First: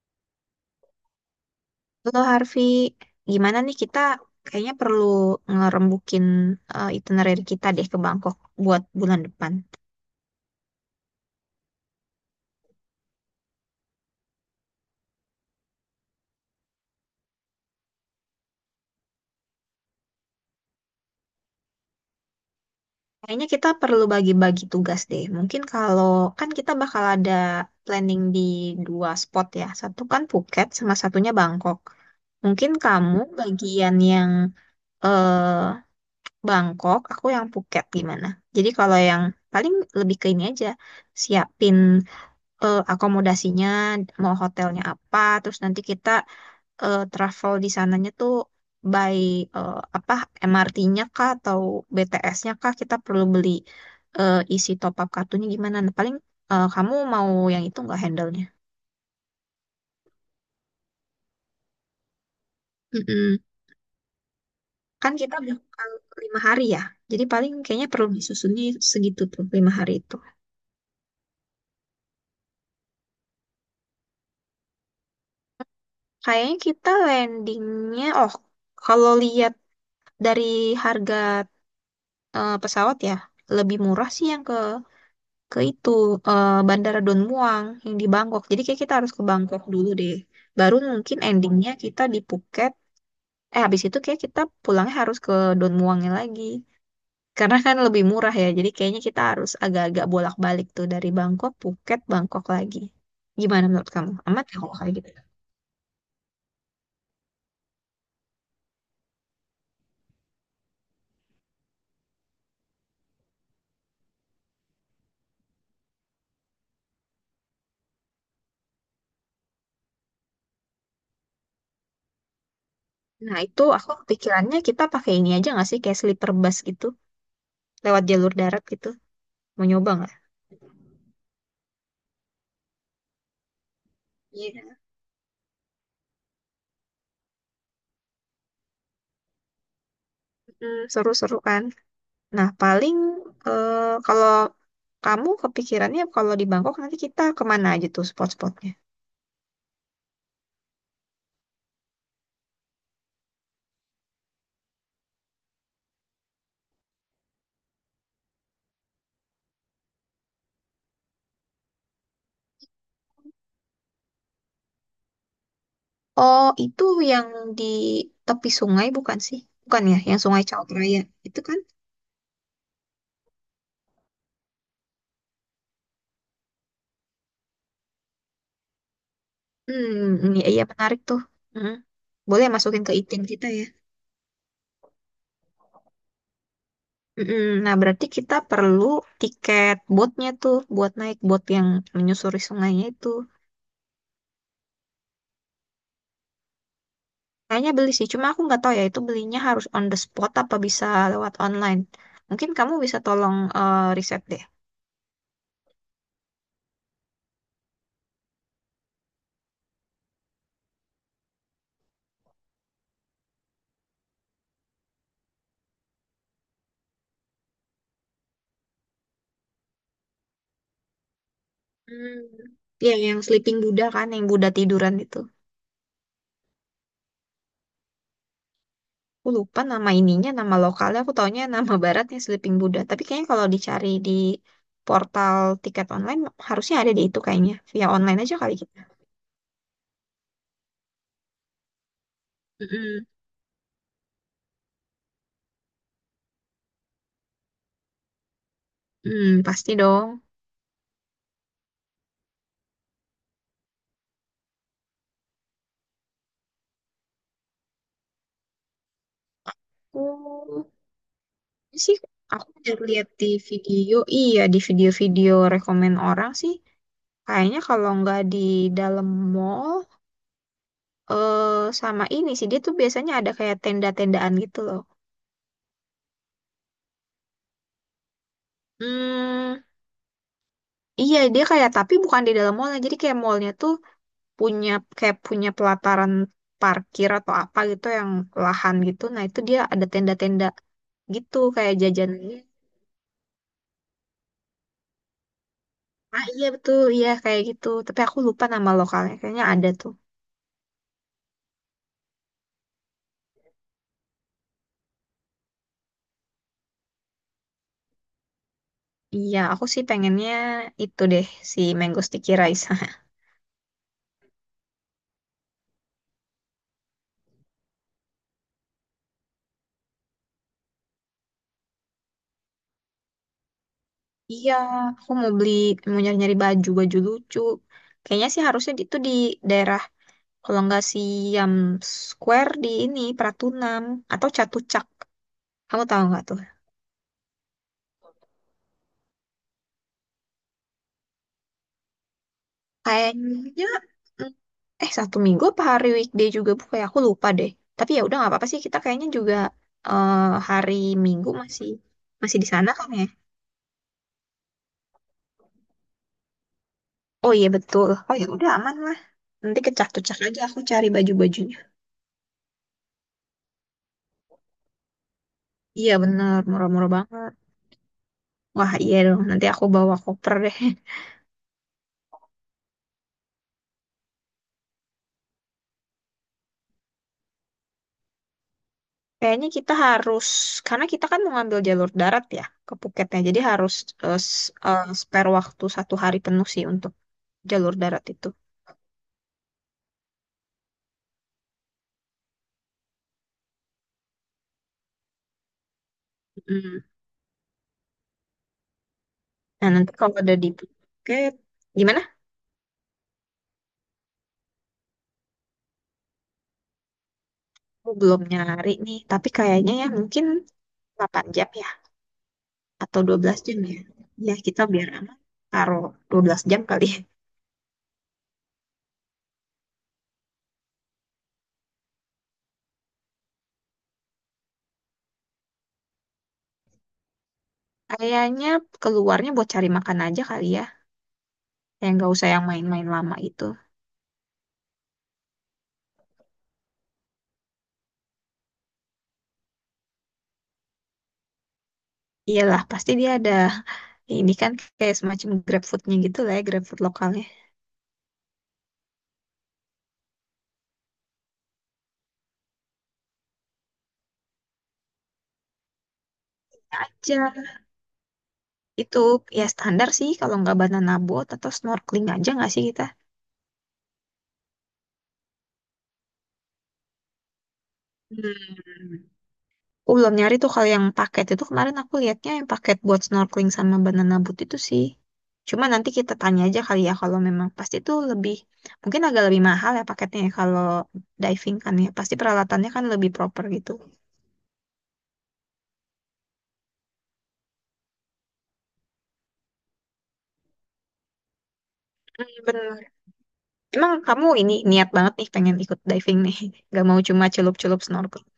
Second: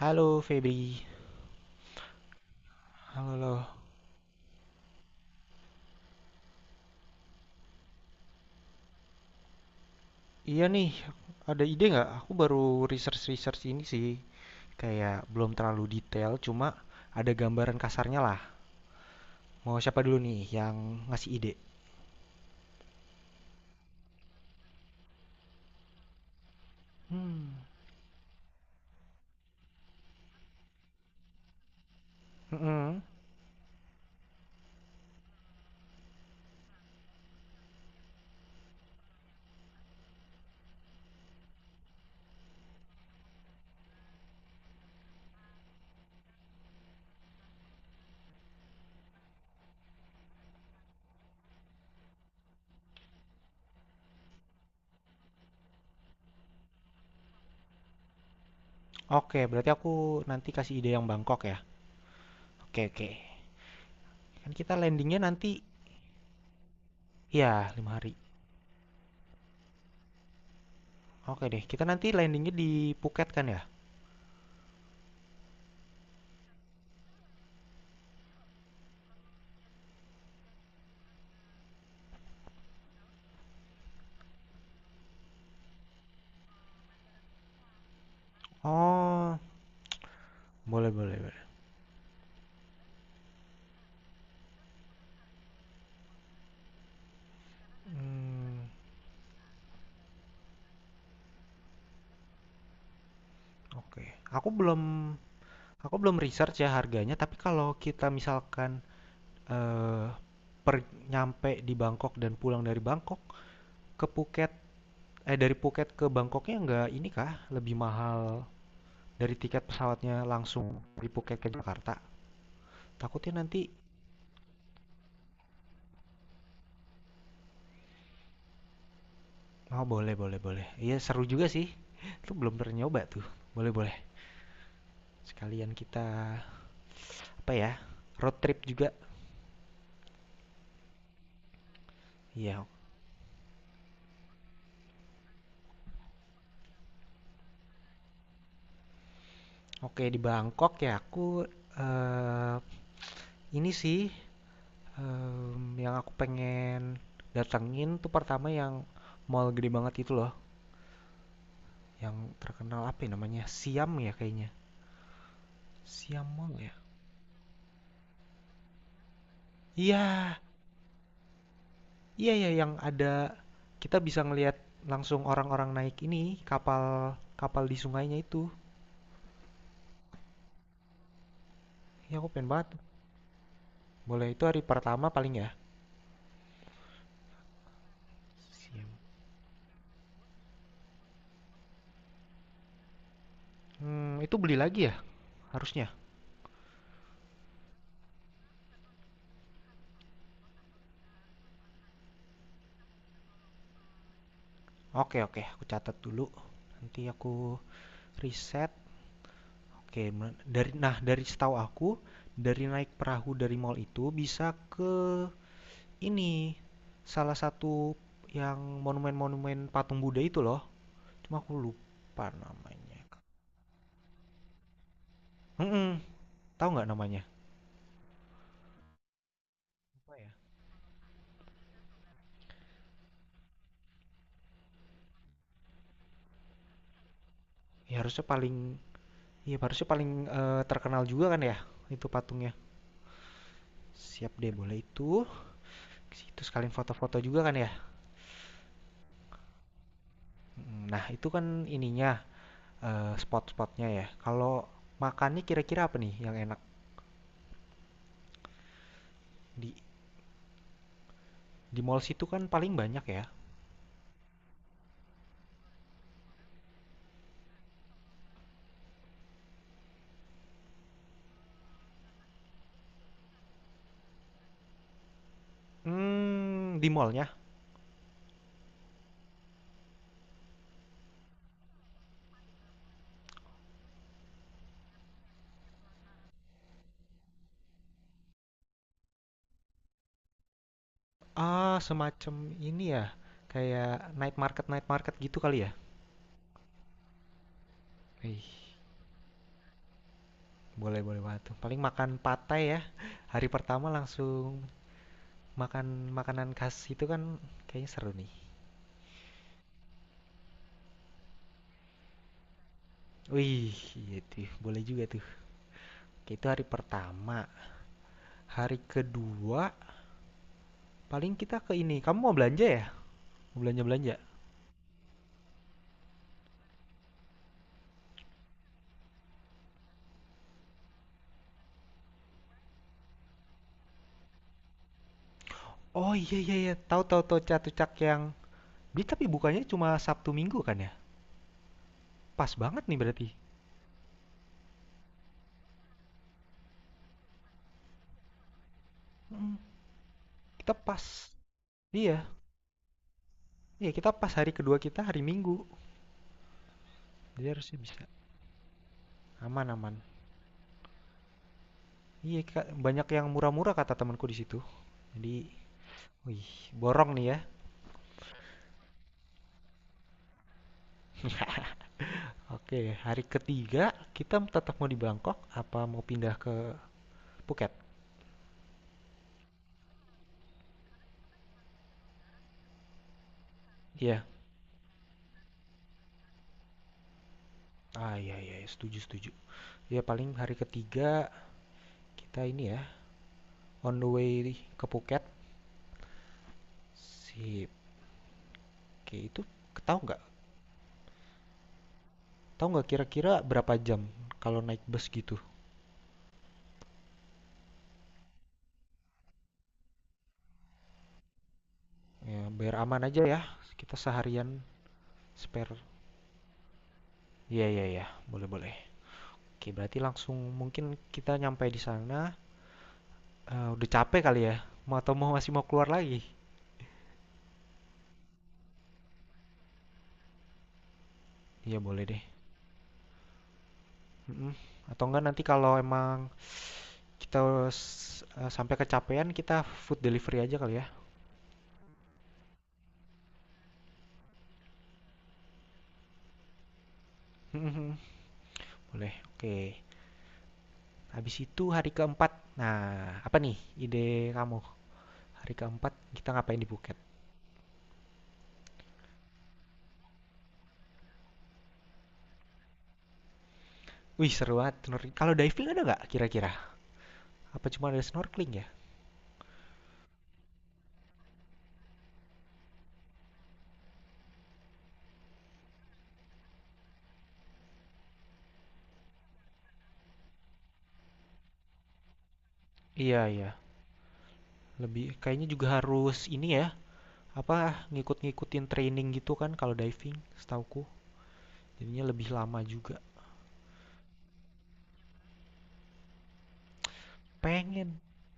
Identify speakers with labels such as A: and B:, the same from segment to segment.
A: Halo Febri,
B: Halo Harvey,
A: halo lo.
B: gimana nih kita kayaknya perlu ngerembukin itinerary kita deh ke Bangkok buat bulan depan.
A: Iya nih, ada ide nggak? Aku baru research-research ini sih, kayak belum terlalu detail, cuma ada gambaran kasarnya lah. Mau siapa dulu nih yang ngasih ide?
B: Kayaknya kita perlu bagi-bagi tugas deh. Mungkin kalau kan kita bakal ada
A: Hmm,
B: planning di dua spot ya. Satu kan Phuket sama satunya Bangkok. Mungkin
A: mm-mm.
B: kamu bagian yang eh Bangkok, aku yang Phuket gimana? Jadi kalau yang paling lebih ke ini aja, siapin akomodasinya, mau hotelnya apa, terus nanti kita travel di sananya tuh by eh, apa MRT-nya kah atau BTS-nya kah, kita perlu beli isi top up kartunya gimana? Nah, paling kamu mau yang itu nggak handle-nya?
A: Oke, berarti aku nanti kasih ide yang Bangkok ya. Oke, oke.
B: Mm-mm.
A: Kan kita
B: Kan
A: landingnya
B: kita
A: nanti,
B: bakal 5 hari ya, jadi paling
A: ya
B: kayaknya
A: lima
B: perlu
A: hari.
B: disusunnya segitu tuh 5 hari itu.
A: Oke deh, kita nanti landingnya di Phuket kan ya?
B: Kayaknya kita landingnya, oh kalau lihat dari harga pesawat ya lebih murah sih yang ke itu Bandara Don Muang yang di Bangkok. Jadi kayak kita harus ke
A: Oh,
B: Bangkok dulu deh. Baru
A: boleh, boleh,
B: mungkin
A: boleh.
B: endingnya kita di Phuket. Eh habis itu kayak kita pulangnya harus ke Don Muangnya lagi. Karena kan lebih murah ya.
A: Hmm,
B: Jadi kayaknya kita harus agak-agak bolak-balik tuh dari Bangkok, Phuket, Bangkok lagi. Gimana menurut
A: oke.
B: kamu? Amat
A: Aku
B: ya kalau
A: belum
B: kayak gitu?
A: Aku belum research ya harganya, tapi kalau kita misalkan, eee, per nyampe di Bangkok dan pulang dari Bangkok ke Phuket dari Phuket ke Bangkoknya nggak ini kah, lebih mahal dari tiket pesawatnya langsung dari Phuket ke Jakarta? Takutnya
B: Nah itu
A: nanti.
B: aku pikirannya kita pakai ini aja nggak sih kayak sleeper bus gitu, lewat jalur darat gitu. Mau
A: Oh,
B: nyoba nggak?
A: boleh, boleh, boleh. Iya seru juga sih, itu belum pernah nyoba tuh. Boleh, boleh,
B: Iya,
A: sekalian kita apa ya, road trip juga.
B: mm, seru-seru kan. Nah,
A: Iya,
B: paling eh, kalau kamu kepikirannya kalau di Bangkok nanti kita kemana aja tuh spot-spotnya?
A: oke di Bangkok ya aku, eee, ini sih yang aku pengen datengin tuh pertama yang mall gede banget itu loh, yang terkenal apa ya namanya, Siam ya kayaknya, Siam
B: Oh,
A: Mall ya?
B: itu yang di tepi sungai bukan sih? Bukan ya, yang
A: Iya,
B: Sungai Chaot Raya. Itu kan?
A: iya ya yang ada kita bisa ngelihat langsung orang-orang naik ini, kapal kapal di sungainya itu.
B: Hmm, iya, iya menarik tuh. Mm.
A: Iya, aku
B: Boleh
A: pengen banget.
B: masukin ke item kita ya.
A: Boleh, itu hari pertama paling ya?
B: Mm-mm. Nah, berarti kita
A: Siam.
B: perlu tiket boatnya tuh buat naik boat yang menyusuri sungainya itu.
A: Itu beli lagi ya harusnya?
B: Kayaknya beli sih, cuma aku nggak tahu ya itu belinya harus on the spot apa bisa lewat online. Mungkin kamu bisa tolong riset deh.
A: Oke oke, aku catat dulu, nanti aku riset. Oke, nah dari setahu aku dari naik perahu dari mall itu bisa ke ini salah satu yang monumen-monumen patung Buddha itu loh. Cuma aku
B: Hmm.
A: lupa namanya.
B: Ya, yang Sleeping Buddha kan, yang Buddha tiduran itu.
A: Mm-mm, tahu nggak namanya?
B: Aku lupa nama
A: Lupa
B: ininya,
A: ya.
B: nama lokalnya. Aku taunya nama baratnya Sleeping Buddha. Tapi kayaknya kalau dicari di portal tiket online, harusnya ada di itu kayaknya. Via
A: Ya
B: online
A: harusnya
B: aja
A: paling
B: kali kita.
A: ya harusnya paling terkenal juga kan ya itu patungnya.
B: Mm-mm.
A: Siap deh boleh itu. Itu sekalian foto-foto juga kan ya.
B: Hmm, pasti dong.
A: Nah, itu kan ininya spot-spotnya ya. Kalau makannya kira-kira apa nih yang enak di
B: Oh, ini
A: Di
B: sih
A: mall situ kan
B: aku
A: paling
B: udah
A: banyak
B: lihat
A: ya.
B: di video. Iya, di video-video rekomen orang sih. Kayaknya kalau nggak di dalam mall, eh sama ini sih. Dia tuh biasanya ada kayak tenda-tendaan gitu loh.
A: Hmm, di mallnya?
B: Hmm, iya, dia kayak tapi bukan di dalam mallnya. Jadi kayak mallnya tuh punya kayak punya pelataran parkir atau apa gitu yang lahan gitu. Nah itu dia ada tenda-tenda gitu kayak
A: Ah, semacam
B: jajanannya.
A: ini ya. Kayak night market gitu kali ya.
B: Ah iya betul, iya kayak gitu. Tapi aku
A: Wih,
B: lupa nama lokalnya. Kayaknya ada tuh.
A: boleh boleh banget tuh. Paling makan patai ya. Hari pertama langsung makan makanan khas itu kan kayaknya seru nih.
B: Iya, aku sih pengennya itu deh si Mango Sticky Rice.
A: Wih, iya tuh, boleh juga tuh. Oke, itu hari pertama. Hari kedua paling kita ke ini. Kamu mau belanja ya? Mau belanja-belanja?
B: Iya, aku mau beli mau nyari-nyari baju baju lucu. Kayaknya sih harusnya itu di daerah kalau nggak Siam Square di ini Pratunam atau Catucak. Kamu tahu
A: Oh
B: nggak
A: iya
B: tuh?
A: iya iya, tahu tahu tahu catucak. Beli tapi bukannya cuma Sabtu Minggu kan ya? Pas banget nih berarti.
B: Kayaknya mm, satu minggu apa hari weekday juga bu? Kayak aku lupa deh. Tapi ya udah nggak apa-apa sih. Kita kayaknya juga
A: Mhm,
B: eh,
A: kita
B: hari Minggu
A: pas.
B: masih
A: Iya,
B: masih di sana kan ya?
A: iya kita pas hari kedua kita hari Minggu.
B: Oh
A: Jadi
B: iya
A: harusnya
B: betul.
A: bisa.
B: Oh ya udah aman lah. Nanti
A: Aman aman.
B: kecak-kecak aja aku cari baju-bajunya.
A: Iya, Kak, banyak yang murah-murah kata temanku di situ. Jadi,
B: Iya bener,
A: wih,
B: murah-murah
A: borong nih
B: banget.
A: ya.
B: Wah iya dong. Nanti aku bawa koper deh.
A: Oke, hari ketiga kita tetap mau di Bangkok apa mau pindah ke Phuket?
B: Kayaknya kita harus karena kita kan mau ngambil jalur darat ya ke Phuketnya. Jadi harus
A: Iya.
B: spare waktu 1 hari penuh sih untuk jalur darat
A: Ah,
B: itu.
A: iya iya, iya, setuju setuju. Ya paling hari ketiga kita ini ya on the way ke Phuket.
B: Hmm.
A: Sip. Oke, itu
B: Nah, nanti
A: tahu
B: kalau
A: nggak?
B: udah di tiket, gimana?
A: Tahu nggak kira-kira berapa jam kalau naik bus gitu?
B: Aku belum nyari nih, tapi kayaknya ya mungkin 8 jam ya,
A: Ya, biar
B: atau
A: aman
B: dua
A: aja
B: belas
A: ya.
B: jam ya.
A: Kita
B: Ya,
A: seharian
B: kita biar aman,
A: spare.
B: taruh 12 jam kali ya.
A: Iya, iya, iya. Boleh, boleh. Oke, berarti langsung mungkin kita nyampe di sana. Eh, udah capek kali ya? Mau atau mau masih mau keluar lagi?
B: Kayaknya keluarnya buat cari makan aja kali ya,
A: Iya,
B: yang
A: boleh
B: nggak
A: deh.
B: usah yang main-main lama itu.
A: Mm-mm. Atau enggak nanti kalau emang kita sampai kecapean, kita food delivery aja kali ya.
B: Iyalah, pasti dia ada ini kan kayak semacam GrabFood-nya gitu lah ya, GrabFood lokalnya.
A: Mm-mm. Boleh. Oke. Habis itu hari keempat. Nah, apa nih ide kamu? Hari keempat kita ngapain di Phuket?
B: Aja, itu ya standar sih kalau nggak banana boat atau snorkeling aja nggak sih kita?
A: Wih, seru banget. Kalau diving ada nggak kira-kira? Apa cuma ada snorkeling ya?
B: Hmm. Aku belum nyari tuh kalau yang paket itu kemarin aku lihatnya yang paket buat snorkeling sama banana boat itu sih. Cuma nanti kita tanya aja kali ya kalau memang pasti itu lebih mungkin agak lebih mahal ya paketnya ya kalau diving kan ya pasti peralatannya kan lebih
A: Iya
B: proper
A: iya,
B: gitu.
A: lebih kayaknya juga harus ini ya, apa ngikut-ngikutin training gitu kan kalau diving, setauku. Jadinya
B: Hmm,
A: lebih lama
B: bener.
A: juga.
B: Emang kamu ini niat banget nih pengen ikut diving nih. Gak mau cuma celup-celup
A: Pengen,
B: snorkeling.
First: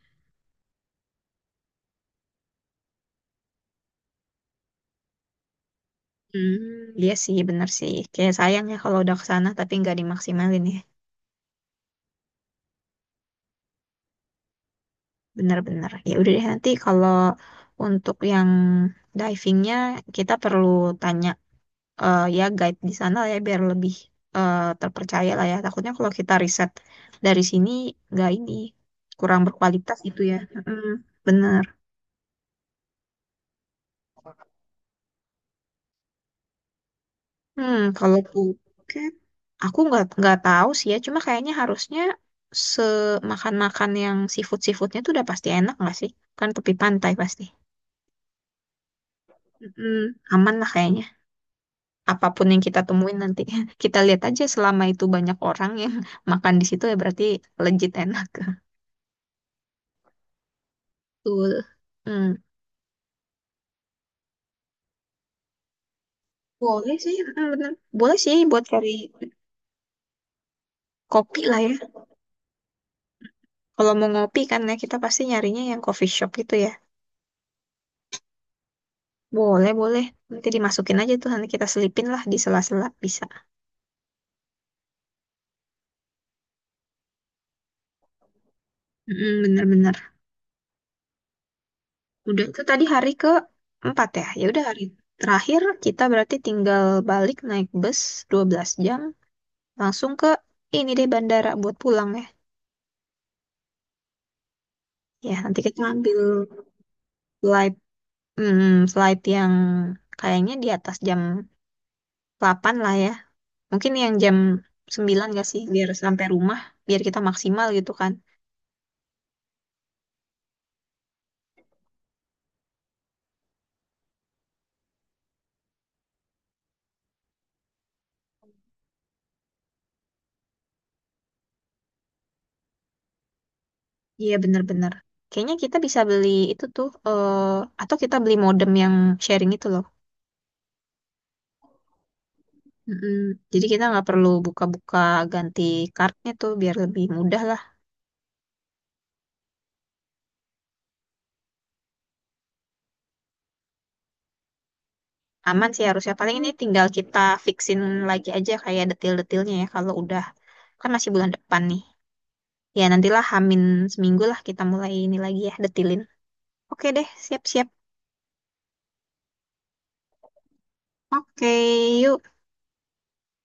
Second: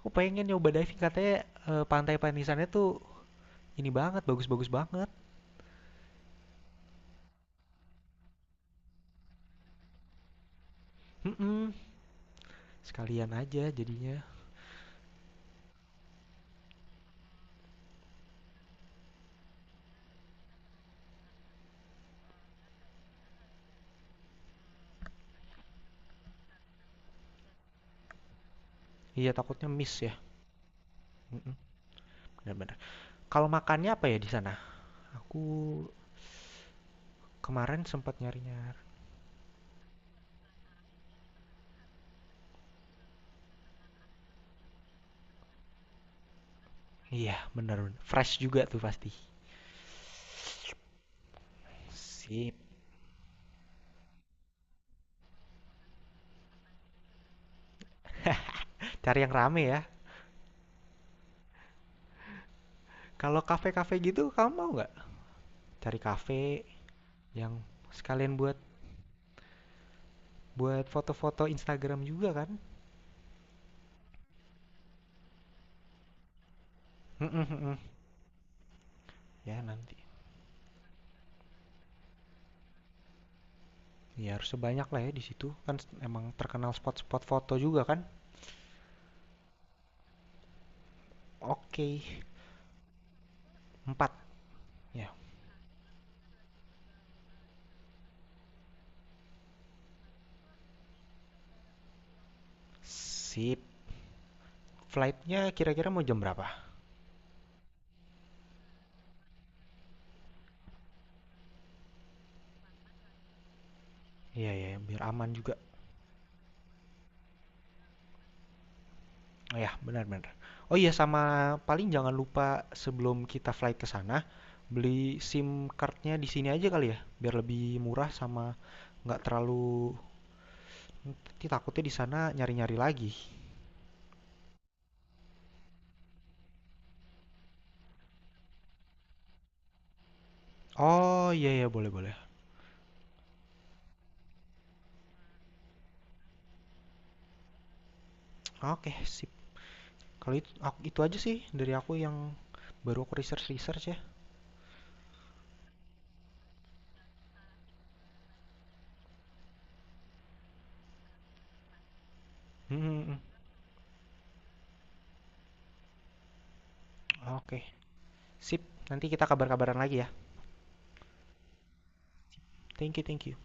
A: aku pengen nyoba diving katanya pantai Panisannya tuh ini banget, bagus-bagus banget.
B: Hmm, iya sih bener sih. Kayak sayang ya kalau udah ke sana tapi nggak dimaksimalin ya.
A: Mm-mm. Sekalian aja jadinya.
B: Benar-benar. Ya udah deh nanti kalau untuk yang divingnya kita perlu tanya ya guide di sana lah ya biar lebih terpercaya lah ya. Takutnya kalau kita riset dari sini nggak ini
A: Iya
B: kurang
A: takutnya
B: berkualitas
A: miss ya.
B: gitu ya. Mm,
A: Mm-mm.
B: bener.
A: Benar-benar. Kalau makannya apa ya di sana? Aku
B: Hmm,
A: kemarin
B: kalau
A: sempat nyari-nyari.
B: buket aku nggak tahu sih ya. Cuma kayaknya harusnya semakan-makan yang seafood-seafoodnya tuh udah pasti enak nggak sih? Kan tepi pantai
A: Iya,
B: pasti.
A: benar benar. Fresh juga tuh pasti.
B: Mm, aman lah kayaknya. Apapun
A: Sip.
B: yang kita temuin nanti kita lihat aja selama itu banyak orang yang makan di situ ya berarti legit enak.
A: Cari yang rame ya.
B: Betul, hmm.
A: Kalau kafe-kafe gitu, kamu mau nggak? Cari kafe
B: Boleh sih, hmm,
A: yang
B: bener, boleh sih
A: sekalian buat
B: buat cari
A: buat
B: kopi
A: foto-foto
B: lah ya,
A: Instagram juga kan
B: kalau mau ngopi kan ya kita pasti nyarinya yang coffee shop gitu ya.
A: ya.
B: Boleh
A: Nanti
B: boleh, nanti dimasukin aja tuh, nanti kita selipin lah di sela-sela bisa.
A: ya harus sebanyak lah ya, di situ kan emang terkenal spot-spot foto juga kan.
B: Mm, bener-bener.
A: Oke,
B: Udah itu tadi hari ke empat
A: empat
B: ya, ya udah hari
A: ya.
B: terakhir kita berarti tinggal balik naik bus 12 jam langsung ke ini deh bandara buat pulang ya.
A: Sip.
B: Ya,
A: Flightnya
B: nanti kita
A: kira-kira mau
B: ambil
A: jam berapa?
B: slide, hmm, slide yang kayaknya di atas jam 8 lah ya. Mungkin yang jam
A: Iya ya, biar
B: sembilan
A: aman
B: gak
A: juga.
B: sih, biar sampai rumah, biar kita maksimal gitu kan.
A: Oh ya, benar-benar. Oh iya, sama paling jangan lupa sebelum kita flight ke sana beli SIM cardnya di sini aja kali ya, biar lebih murah, sama nggak terlalu. Nanti takutnya di sana nyari-nyari lagi.
B: Iya, bener-bener. Kayaknya kita bisa beli itu tuh, eh, atau kita beli modem yang sharing itu loh.
A: Oh iya iya boleh boleh.
B: Mm-mm. Jadi kita nggak perlu buka-buka ganti kartunya tuh, biar lebih mudah lah.
A: Oke sip. Kalau itu aja sih dari aku yang baru aku research research ya.
B: Aman sih harusnya. Paling ini tinggal kita fixin lagi aja kayak detail-detailnya ya, kalau udah. Kan masih bulan depan nih.
A: Hmm,
B: Ya,
A: hmm, hmm.
B: nantilah Hamin seminggu lah kita mulai ini lagi ya, detilin. Oke deh,
A: Oke
B: siap-siap.
A: sip. Nanti kita kabar-kabaran lagi ya.
B: Oke, yuk.
A: Thank you thank you.